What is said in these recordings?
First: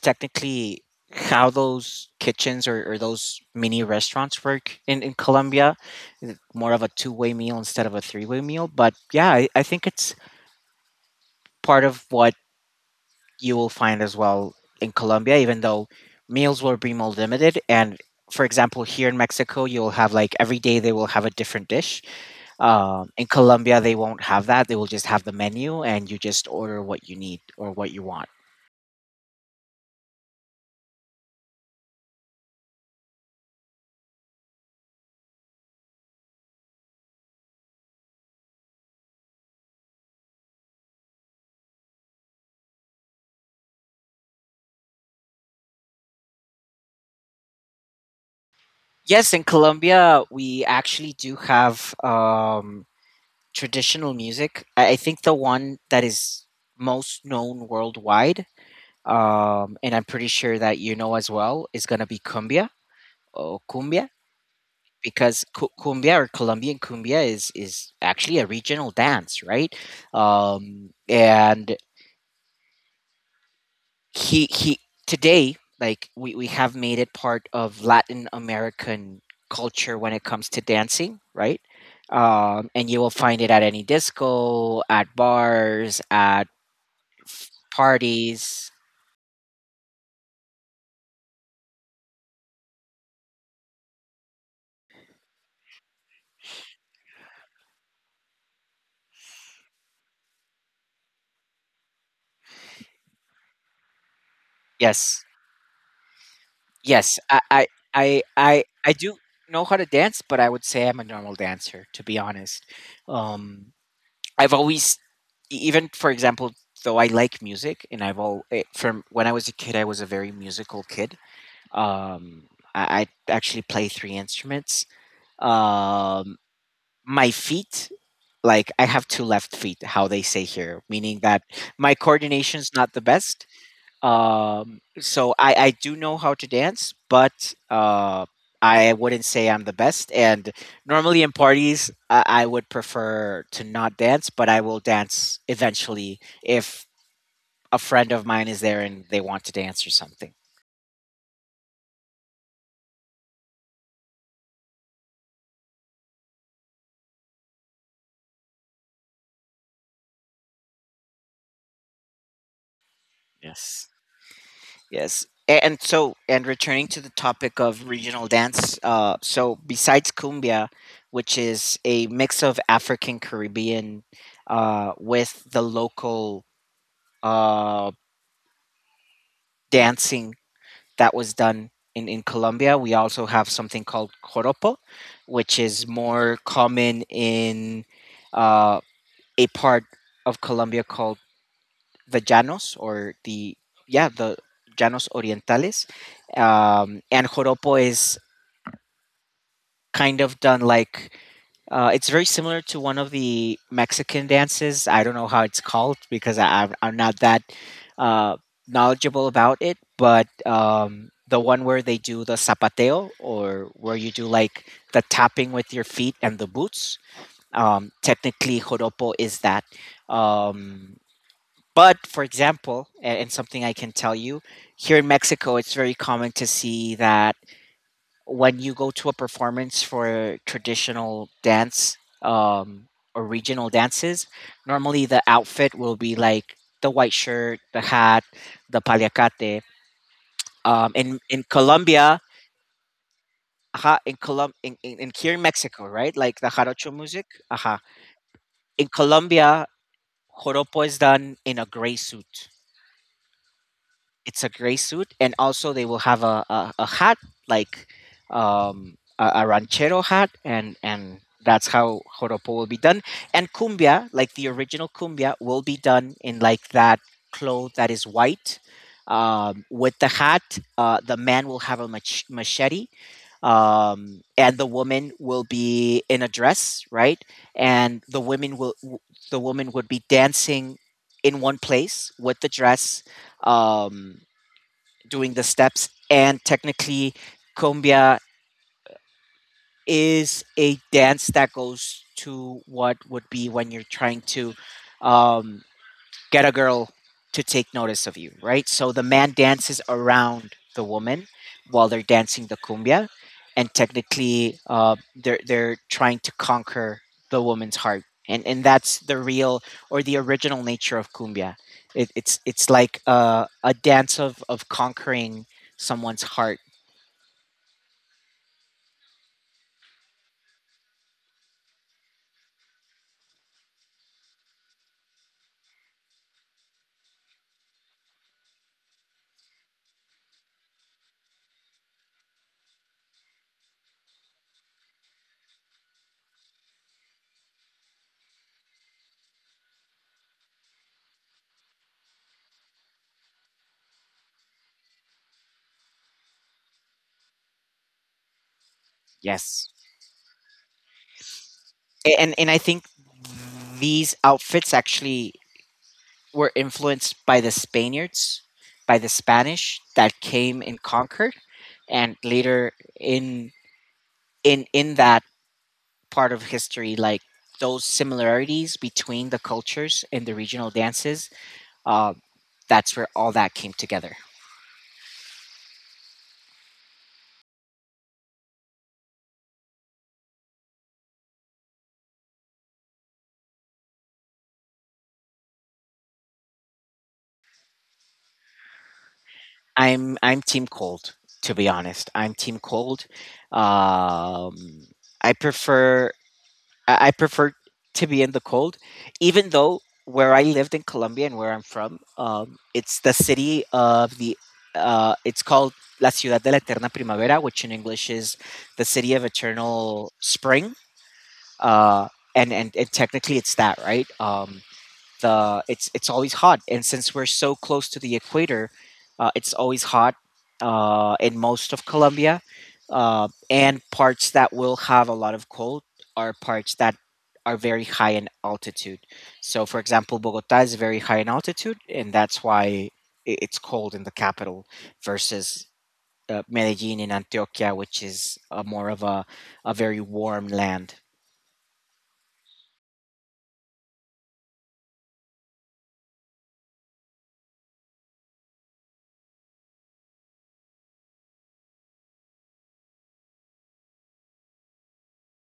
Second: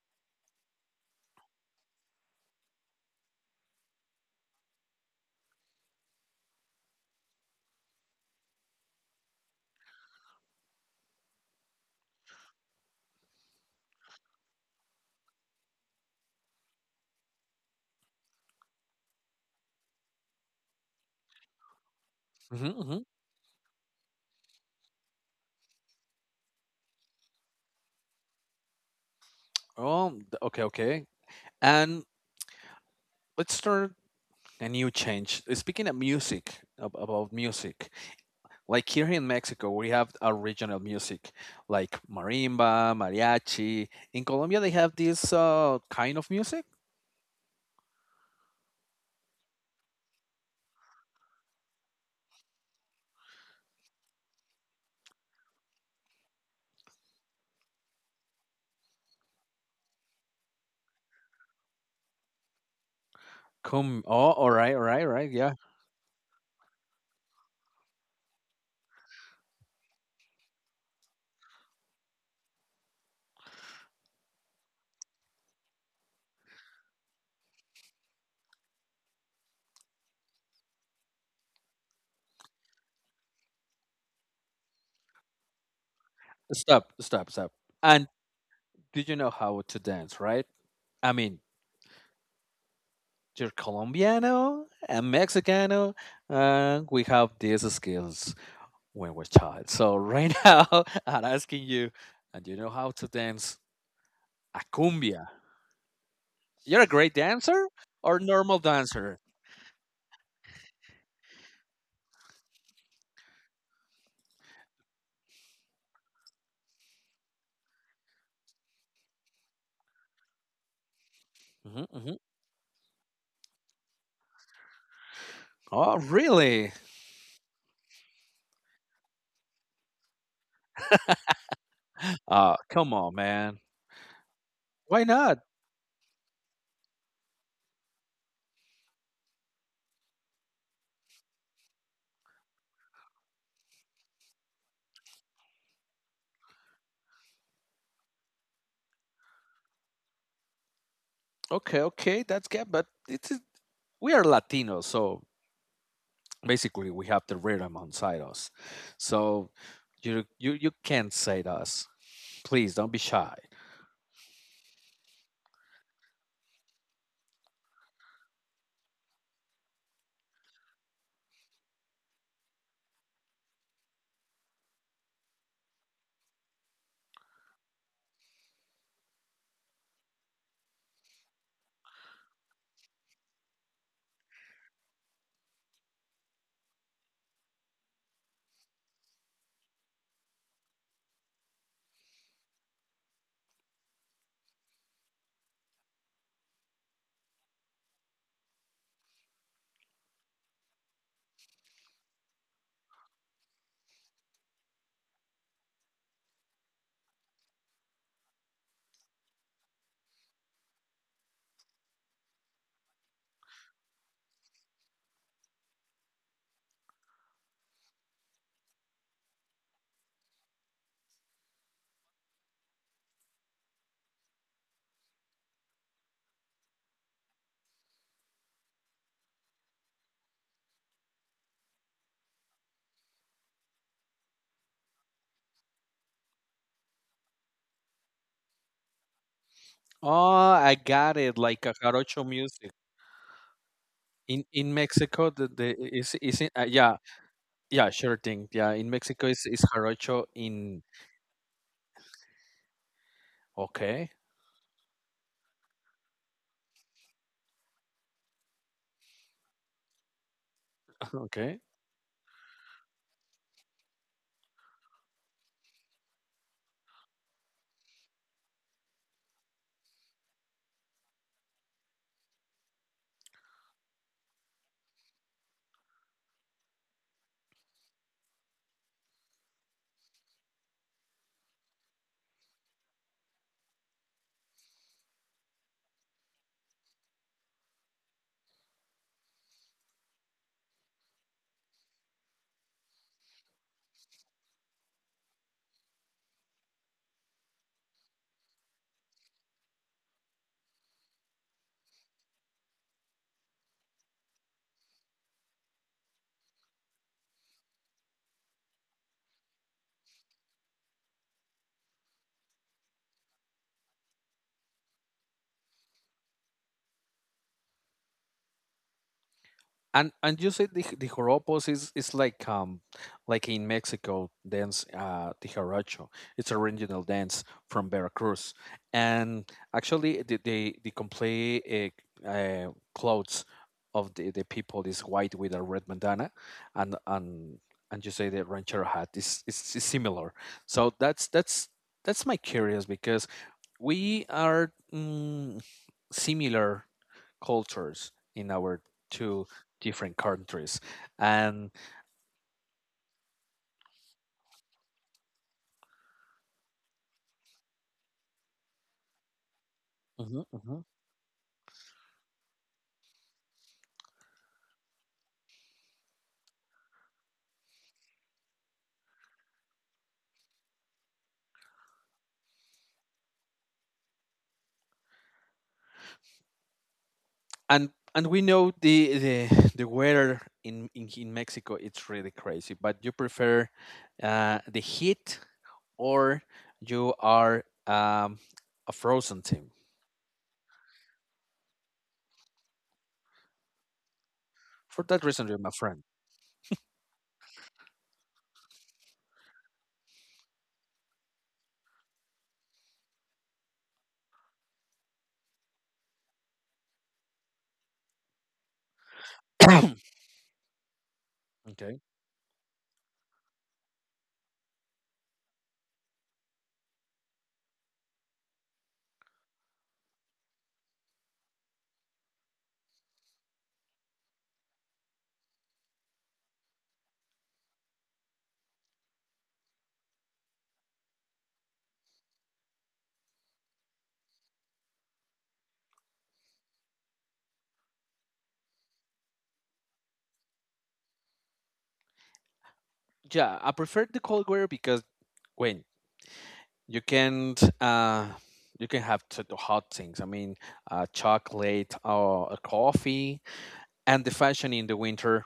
technically how those kitchens or those mini restaurants work in Colombia. More of a two-way meal instead of a three-way meal. But yeah, I think it's part of what you will find as well in Colombia, even though meals will be more limited. And for example, here in Mexico, you'll have like every day they will have a different dish. hmm hmm In Colombia, they won't have that. They will just have the menu and you just order what you need or what you want. Oh, okay, okay. And let's start a new change. Speaking of music, about music, like here in Mexico, we have our regional music, like marimba, mariachi. In Colombia, they have this kind of music. Yes, in Colombia, we actually do have traditional music. I think the one that is most known worldwide, and I'm pretty sure that you know as well, is going to be cumbia or Come, cumbia, oh, all right, all right, all right, because yeah. cumbia or Colombian cumbia is actually a regional dance, right? And he today like we have made it part of Latin American culture when it comes to dancing, right? And you will find it at any disco, at bars, at Stop, stop, f- stop. And parties. did you know how to dance, right? I mean, you're Colombiano and Mexicano, and we have these skills when we're child. So right now, I'm asking you, and you know how to dance a cumbia. Yes. You're a great Yes, I, I dancer or i normal i i do dancer? know how to dance, but I would say I'm a normal dancer, to be honest. um, I've always, even for example, though I like music and I've all it, from when I was a kid I was a very musical kid. hmm hmm I actually play three instruments. Oh, Um, really? my feet, like I have two left feet, how they say here, meaning that my coordination's Come not the on, best. man. Um, Why so not? I, I do know how to dance, but I wouldn't say I'm the best. And normally in parties, I would prefer to not dance, but I will dance eventually if a friend of mine is there and they want to dance or something. Okay, okay, that's good. We are Latinos, so basically we have the rhythm inside us. So you can't say to us. Please don't be shy. Yes. Yes. And so, and returning to the topic of regional dance, so besides cumbia, which is a mix of African Caribbean with the local uh, dancing that was done in Colombia, we also have something called joropo, which is more common in uh, a part of Colombia called the llanos, or the, yeah, the llanos orientales. And joropo is kind of done like, it's very similar to one of the Mexican dances. I don't know how it's called because I'm not that uh, knowledgeable about it, but the one where they do the zapateo, or where you do like the tapping with your feet and the boots. Technically, joropo is that. Um, but for example, and something I can tell you, here in Mexico, it's very common to see that when you go to a performance for traditional dance, um, or regional dances, normally the outfit will be like the white shirt, the hat, the paliacate. Oh, I Um, in got it. in Like a Colombia, jarocho music aha, in in Colom, in, in in, in Mexico. here in The Mexico, right? Like is the it, jarocho yeah music, aha. Yeah, sure thing. Yeah, In in Mexico is Colombia, jarocho joropo in is done in a gray suit. okay, It's a gray suit, and also they will have a hat like, a ranchero hat, and okay. that's how joropo will be done. And cumbia, like the original cumbia, will be done in like that cloth that is white, with the hat. The man will have a machete, and the woman will be in a dress, right? And the the woman would be dancing in one place with the dress, um, doing the steps. And technically, cumbia is a dance that goes to what would be when you're trying to, um, get a girl to take notice of you, right? So the man dances around the woman while they're dancing the cumbia, and technically, they're trying to conquer the woman's heart, and that's the real or the original nature of cumbia. It's like a dance of conquering someone's heart. And you said the joropos is like in Mexico dance the jarocho. It's a regional dance from Veracruz. And actually the complete clothes of the people is white with a red bandana and and and you say the ranchero hat is similar. So that's my curious because we are similar cultures in our two Yes. different countries and And I think these outfits actually were influenced by the Spaniards, by the Spanish that Mhm, came and mhm. conquered, and later in that part of history, like those similarities between the cultures and the regional dances, uh, that's where all that came together. And we know the weather in, in Mexico, it's really crazy. But you prefer the heat, or you are a frozen team? I'm team cold, to be honest, I'm team cold. um, For that i reason you're my friend. prefer I, I prefer to be in the cold, even though where I lived in Colombia and where I'm from, it's the city of the. It's called La Ciudad de la Eterna Primavera, which in English is the city of eternal spring. Okay, Uh, and technically it's that, right. The it's always hot, and since we're so close to the equator, it's always hot in most of Colombia. And parts that will have a lot of cold are parts that are very high in altitude. So, for example, Bogota is very high in altitude, and that's why it's cold in the capital versus, Medellin in Antioquia, which is more of a very warm land. yeah, I prefer the cold weather because when you can uh, you can have to do hot things. I mean, chocolate or a coffee, and the fashion in the winter,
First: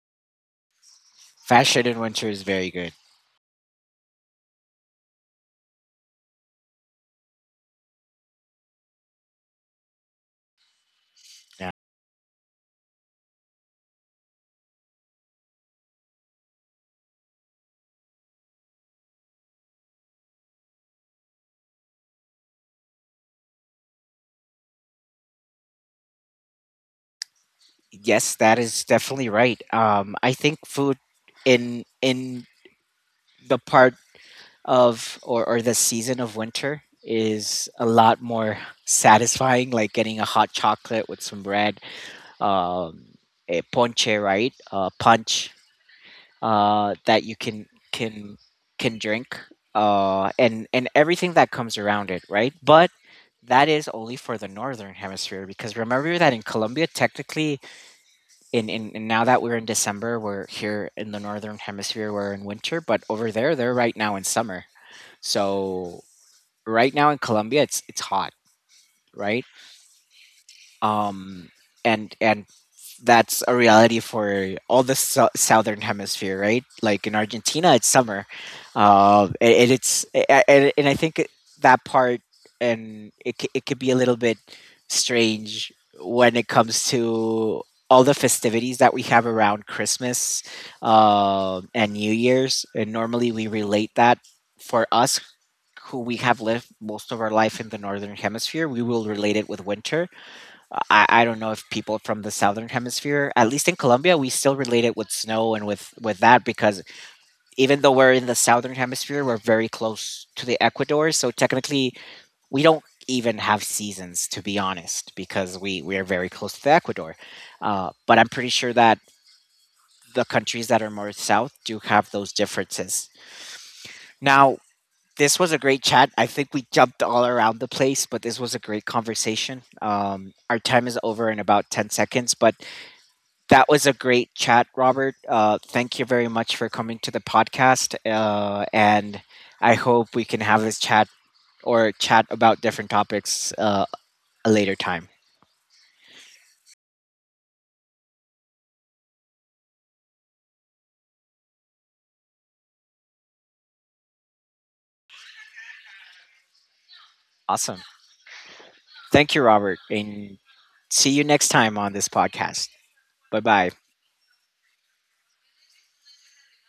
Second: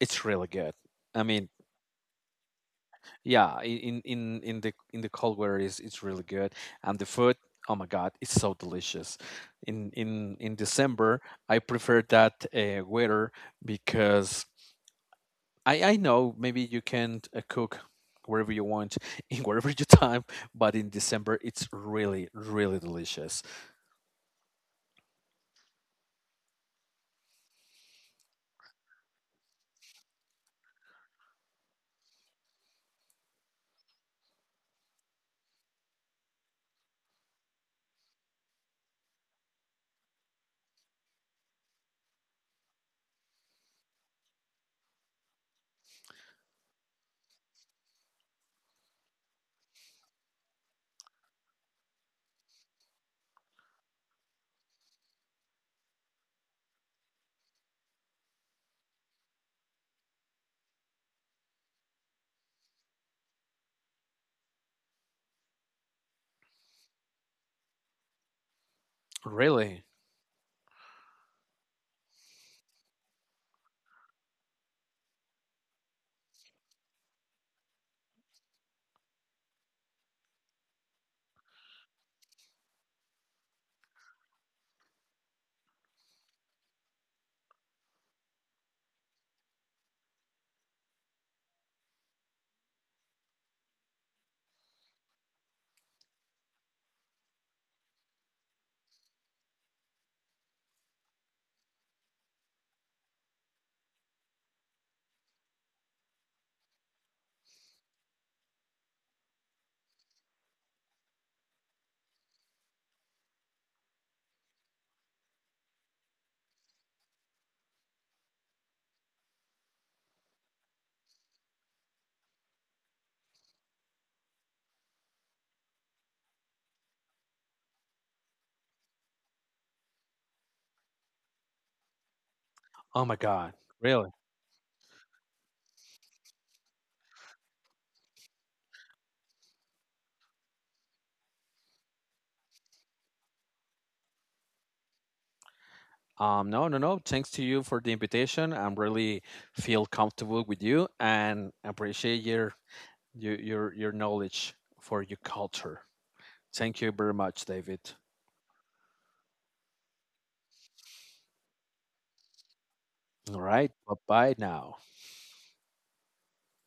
it's really good. I mean, Fashion in winter is very good. yeah, in the cold weather is it's really good, and the food. Oh my God, it's so delicious. In December, I Yeah. prefer that weather because I know maybe you can cook wherever you want in whatever your time, but in December it's really really delicious. Yes, that is definitely right. I think food in the part of, or the season of winter is a lot more satisfying, like getting a hot chocolate with some bread, um, a ponche, right? Punch that you can can drink, and everything that comes around it, right? But that is only for the northern hemisphere, because remember that in Colombia, technically, and now that we're in December, we're here in the northern hemisphere, we're in winter, but over there they're right now in summer. So right now in Colombia it's hot, right? Really? Um and that's a reality for all the southern hemisphere, right? Like in Argentina, it's summer. And I think that part, and it it could be a little bit strange when it comes to all the festivities that we have around Christmas and New Year's, and normally we relate that, for us who we have lived most of our life in the northern hemisphere, we will relate it with winter. I don't know if people from the southern hemisphere, at least in Colombia, we still relate it with snow and with that, because even though we're in the southern hemisphere, we're very close to the equator. So technically, we don't even have seasons, to be honest, because we are very close to the equator. But I'm pretty sure that the countries that are more south do have those differences. Now, this was a great chat. I think we jumped all around the place, but this was a great conversation. Our time is over in about 10 seconds, but Oh my God. that was a Really? great chat, Robert. Thank you very much for coming to the podcast. And I hope we can have this chat, or chat about different topics, a later time. No, no, no. Thanks to you for the invitation. I'm really feel comfortable with you and appreciate your your knowledge for your culture. Thank you very much, David. Awesome. Thank you, Robert. And see you next time on this podcast. All Bye right. bye. Bye bye now.